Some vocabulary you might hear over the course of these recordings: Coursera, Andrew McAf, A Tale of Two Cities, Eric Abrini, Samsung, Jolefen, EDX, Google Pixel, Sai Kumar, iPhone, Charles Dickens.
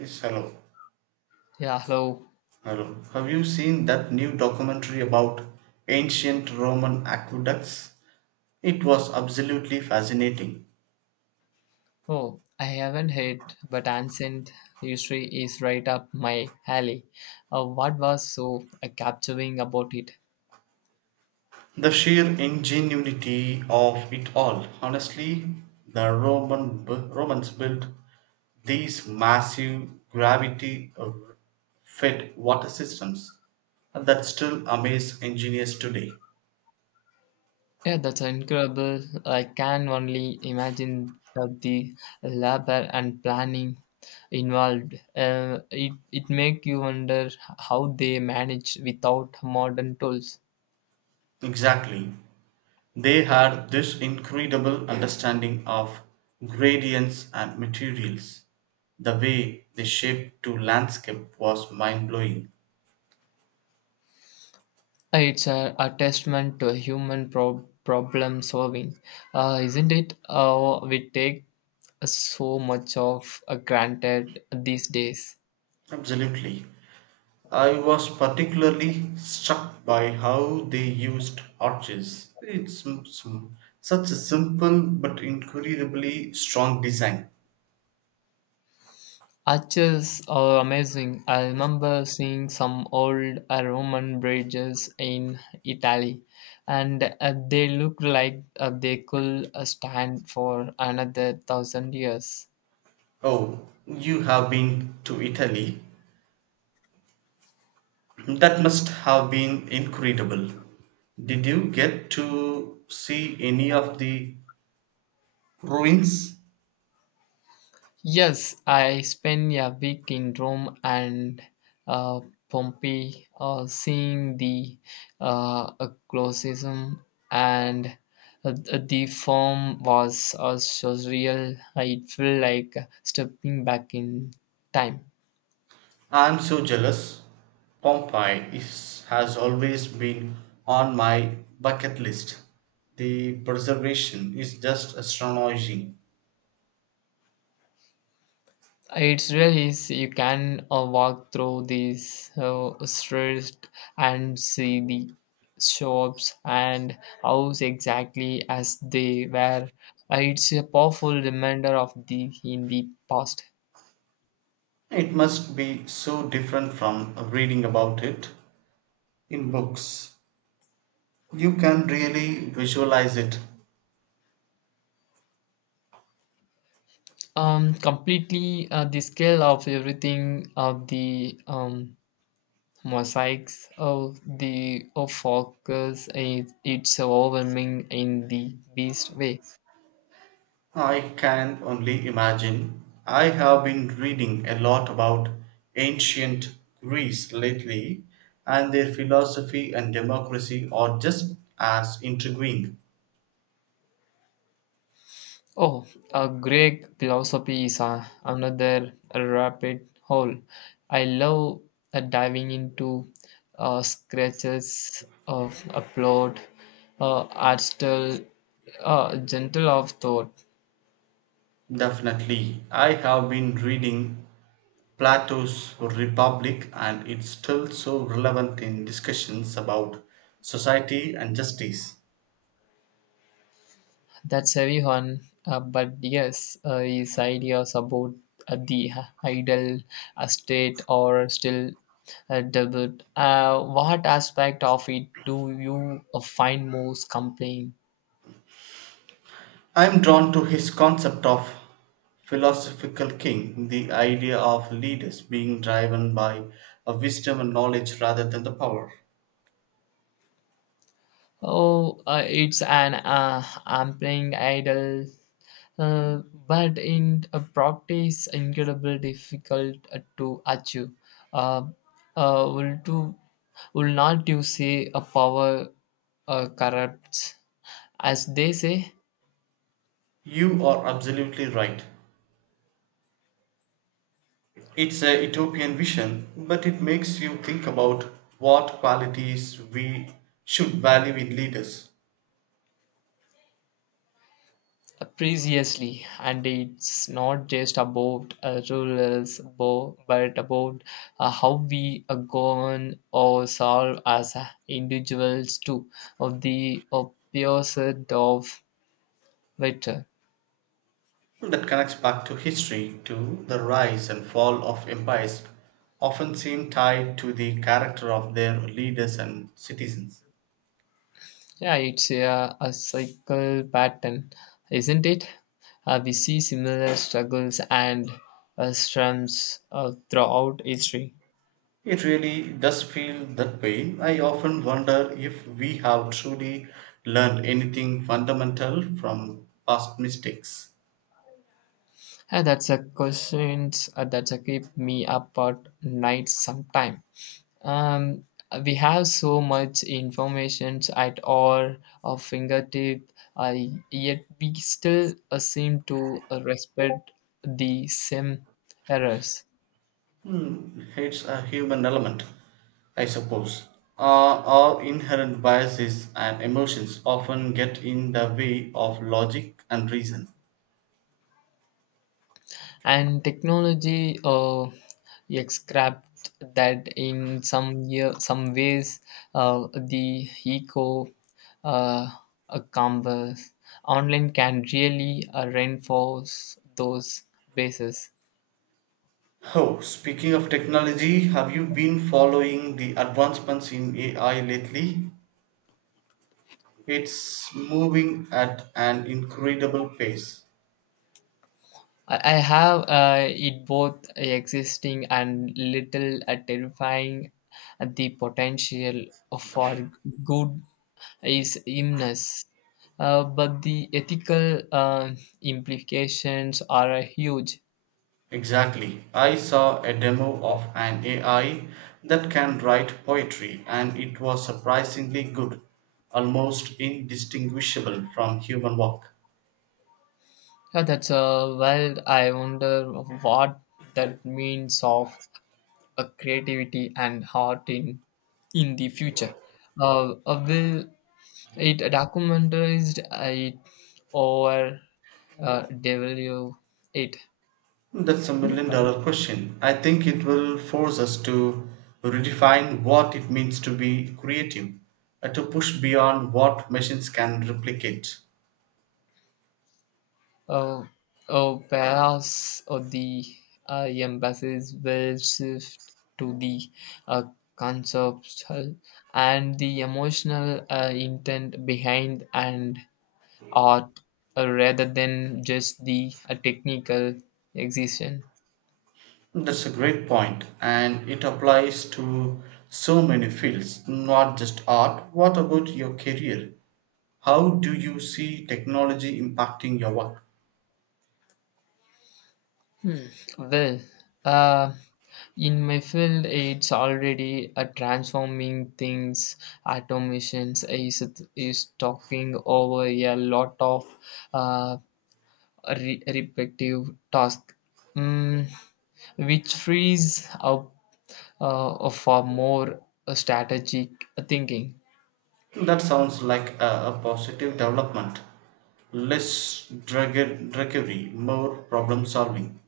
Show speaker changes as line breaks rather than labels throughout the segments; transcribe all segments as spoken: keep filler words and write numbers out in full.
Yes, hello.
Yeah, hello.
Hello. Have you seen that new documentary about ancient Roman aqueducts? It was absolutely fascinating.
Oh, I haven't heard, but ancient history is right up my alley. Uh, what was so uh, captivating about it?
The sheer ingenuity of it all. Honestly, the Roman bu- Romans built these massive gravity uh, fed water systems that still amaze engineers today.
Yeah, that's incredible. I can only imagine uh, the labor and planning involved. Uh, it it make you wonder how they manage without modern tools.
Exactly. They had this incredible understanding of gradients and materials. The way they shaped to landscape was mind blowing.
It's a, a testament to human pro- problem solving, uh, isn't it? Uh, we take so much of uh, granted these days.
Absolutely. I was particularly struck by how they used arches. It's m- s- such a simple but incredibly strong design.
Arches are amazing. I remember seeing some old uh, Roman bridges in Italy, and uh, they look like uh, they could uh, stand for another thousand years.
Oh, you have been to Italy. That must have been incredible. Did you get to see any of the ruins?
Yes, I spent a week in Rome and uh, Pompeii, uh, seeing the uh, eclecticism and uh, the form was uh, surreal. It felt like stepping back in time.
I'm so jealous. Pompeii is, has always been on my bucket list. The preservation is just astonishing.
It's really is you can uh, walk through these uh, streets and see the shops and house exactly as they were. Uh, it's a powerful reminder of the in the past.
It must be so different from reading about it in books. You can really visualize it.
Um, completely uh, the scale of everything of the um, mosaics of the of focus is it's overwhelming in the best way.
I can only imagine. I have been reading a lot about ancient Greece lately, and their philosophy and democracy are just as intriguing.
Oh, uh, Greek philosophy is uh, another rapid hole. I love uh, diving into uh, scratches of a plot, uh, art style, uh, gentle of thought.
Definitely, I have been reading Plato's Republic, and it's still so relevant in discussions about society and justice.
That's heavy one, uh, but yes, uh, his ideas about uh, the ideal uh, state or still uh, debate. Uh, what aspect of it do you uh, find most compelling?
I am drawn to his concept of philosophical king, the idea of leaders being driven by a wisdom and knowledge rather than the power.
Oh, uh, it's an uh, ampling idol, uh, but in uh, practice, incredibly difficult uh, to achieve. Uh, uh, will to will not you say a power uh, corrupts, as they say?
You are absolutely right. It's a utopian vision, but it makes you think about what qualities we should value in leaders.
Previously and it's not just about uh, rules bo- but about uh, how we uh, govern ourselves as uh, individuals too of the opposite of better.
That connects back to history, to the rise and fall of empires, often seem tied to the character of their leaders and citizens.
Yeah, it's a, a cycle pattern isn't it uh, we see similar struggles and uh, strums uh, throughout history.
It really does feel that way. I often wonder if we have truly learned anything fundamental from past mistakes.
And that's a questions uh, that's a keep me up at night sometime. Um, we have so much information at our uh, fingertip, uh, yet we still uh, seem to uh, respect the same errors.
Hmm, it's a human element, I suppose. Uh, our inherent biases and emotions often get in the way of logic and reason.
And technology uh, scrapped that in some year, some ways uh, the eco uh, uh, canvas online can really uh, reinforce those bases.
Oh, speaking of technology, have you been following the advancements in A I lately? It's moving at an incredible pace.
I I have uh, it both existing and little uh, terrifying. The potential for good is immense, uh, but the ethical uh, implications are huge.
Exactly. I saw a demo of an A I that can write poetry, and it was surprisingly good, almost indistinguishable from human work.
Yeah, that's a well. I wonder what that means of uh, creativity and heart in in the future. Uh, uh, will it documentized uh, it or uh, W eight.
That's a million dollar question. I think it will force us to redefine what it means to be creative, uh, to push beyond what machines can replicate.
Uh, oh, perhaps uh, the uh, emphasis will shift to the uh, conceptual and the emotional uh, intent behind an art uh, rather than just the uh, technical execution.
That's a great point, and it applies to so many fields, not just art. What about your career? How do you see technology impacting your work?
Hmm. Well, uh, in my field, it's already a transforming things. Automations is is talking over a lot of uh, re- repetitive tasks, mm, which frees up uh, for more uh, strategic thinking.
That sounds like a, a positive development. Less drug drudgery, more problem solving.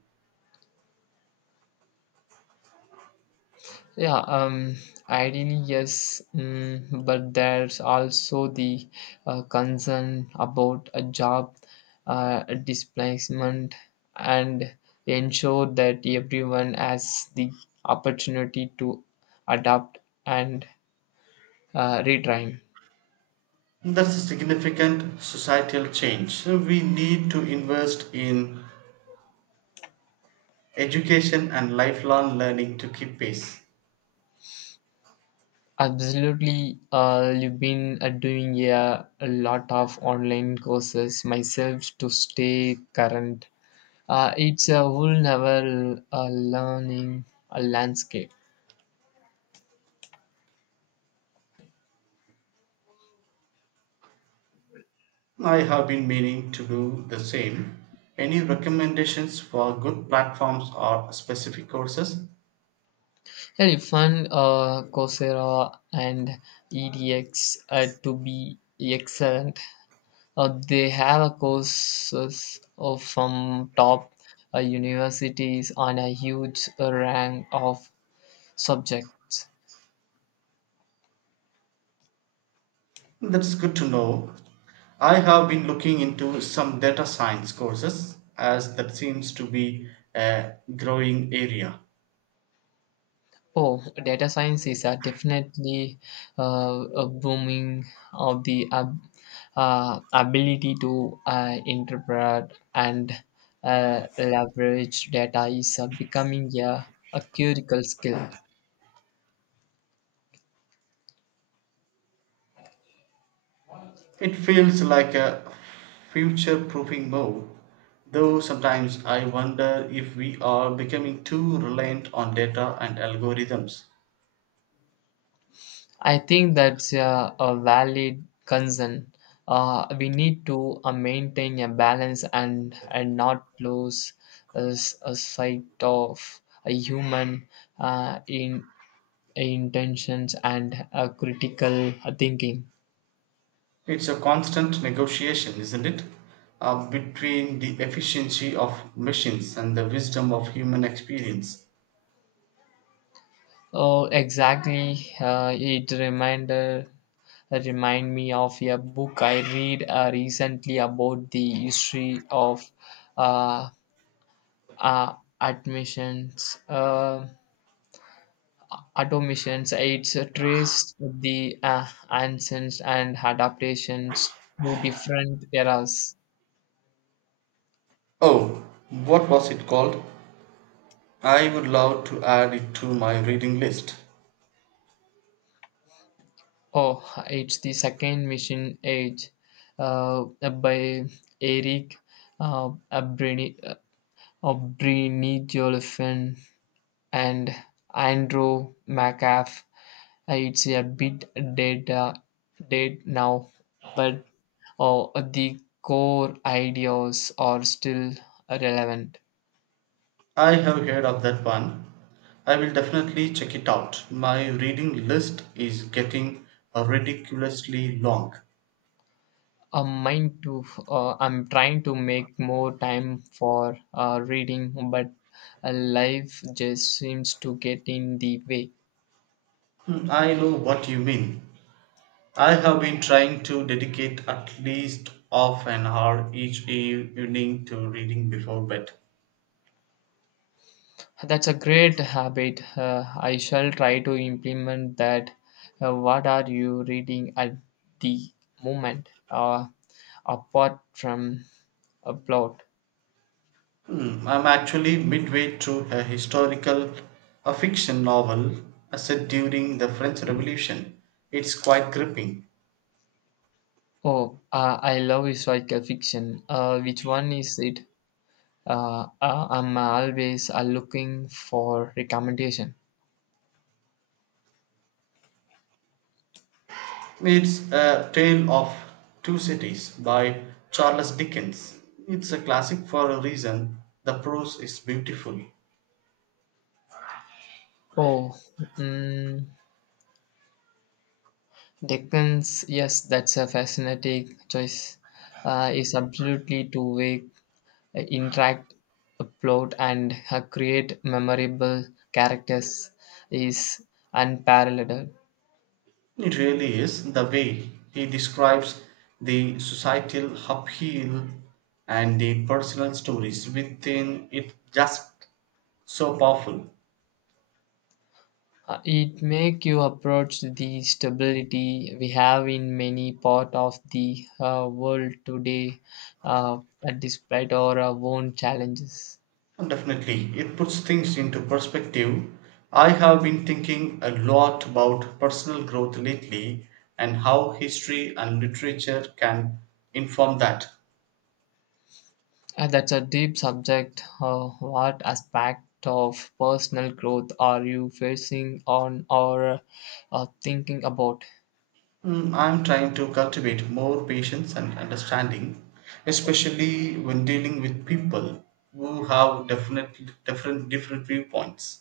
Yeah, um, ideally, yes, mm, but there's also the uh, concern about a job uh, displacement and ensure that everyone has the opportunity to adapt and uh, retrain.
That's a significant societal change. We need to invest in education and lifelong learning to keep pace.
Absolutely, uh, you've been uh, doing a, a lot of online courses myself to stay current. Uh, it's a whole novel uh, learning uh, landscape.
I have been meaning to do the same. Any recommendations for good platforms or specific courses?
Yeah, you find uh, Coursera and E D X uh, to be excellent. Uh, they have a courses of from top uh, universities on a huge uh, range of subjects.
That's good to know. I have been looking into some data science courses as that seems to be a growing area.
Oh, data science is uh, definitely uh, a booming of the ab- uh, ability to uh, interpret and uh, leverage data is uh, becoming a, a critical skill.
It feels like a future proofing move, though sometimes I wonder if we are becoming too reliant on data and algorithms.
I think that's uh, a valid concern. Uh, we need to uh, maintain a balance and, and not lose a, s- a sight of a human uh, in intentions and uh, critical thinking.
It's a constant negotiation, isn't it? Uh, between the efficiency of machines and the wisdom of human experience.
Oh, exactly. Uh, it reminder remind me of a book I read uh, recently about the history of uh, uh, admissions. Uh, automations. It's uh, traced the uh, ancients and adaptations to different eras.
Oh, what was it called? I would love to add it to my reading list.
Oh, it's the second machine age uh, by Eric uh, Abrini, uh, Jolefen and Andrew McAf. Uh, It's a bit dead, uh, dead now, but uh, the core ideas are still relevant.
I have heard of that one. I will definitely check it out. My reading list is getting ridiculously long.
Uh, mine too. Uh, I'm trying to make more time for uh, reading, but uh, life just seems to get in the way.
Hmm, I know what you mean. I have been trying to dedicate at least half an hour each evening to reading before bed.
That's a great habit. Uh, I shall try to implement that. Uh, what are you reading at the moment? Uh, apart from a plot.
Hmm, I'm actually midway through a historical a fiction novel uh, set during the French Revolution. It's quite gripping.
Oh, uh, I love historical fiction. Uh, which one is it? Uh, uh, I'm always uh, looking for recommendation.
It's A Tale of Two Cities by Charles Dickens. It's a classic for a reason. The prose is beautiful.
Oh, mm, Dickens, yes, that's a fascinating choice. Uh, is absolutely to wake, uh, interact, uh, plot, and uh, create memorable characters is unparalleled.
It really is. The way he describes the societal upheaval and the personal stories within it just so powerful.
Uh, it make you approach the stability we have in many part of the uh, world today, uh, despite our uh, own challenges.
Well, definitely, it puts things into perspective. I have been thinking a lot about personal growth lately and how history and literature can inform that.
Uh, that's a deep subject. Uh, what aspect of personal growth are you facing on or uh, thinking about?
Mm, I'm trying to cultivate more patience and understanding, especially when dealing with people who have definite, different different viewpoints.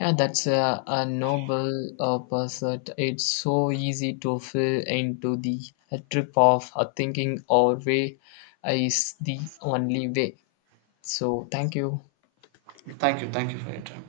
Yeah, that's a, a noble uh, pursuit. It's so easy to fall into the uh, trip of uh, thinking our way is the only way. So, thank you.
Thank you, thank you for your time.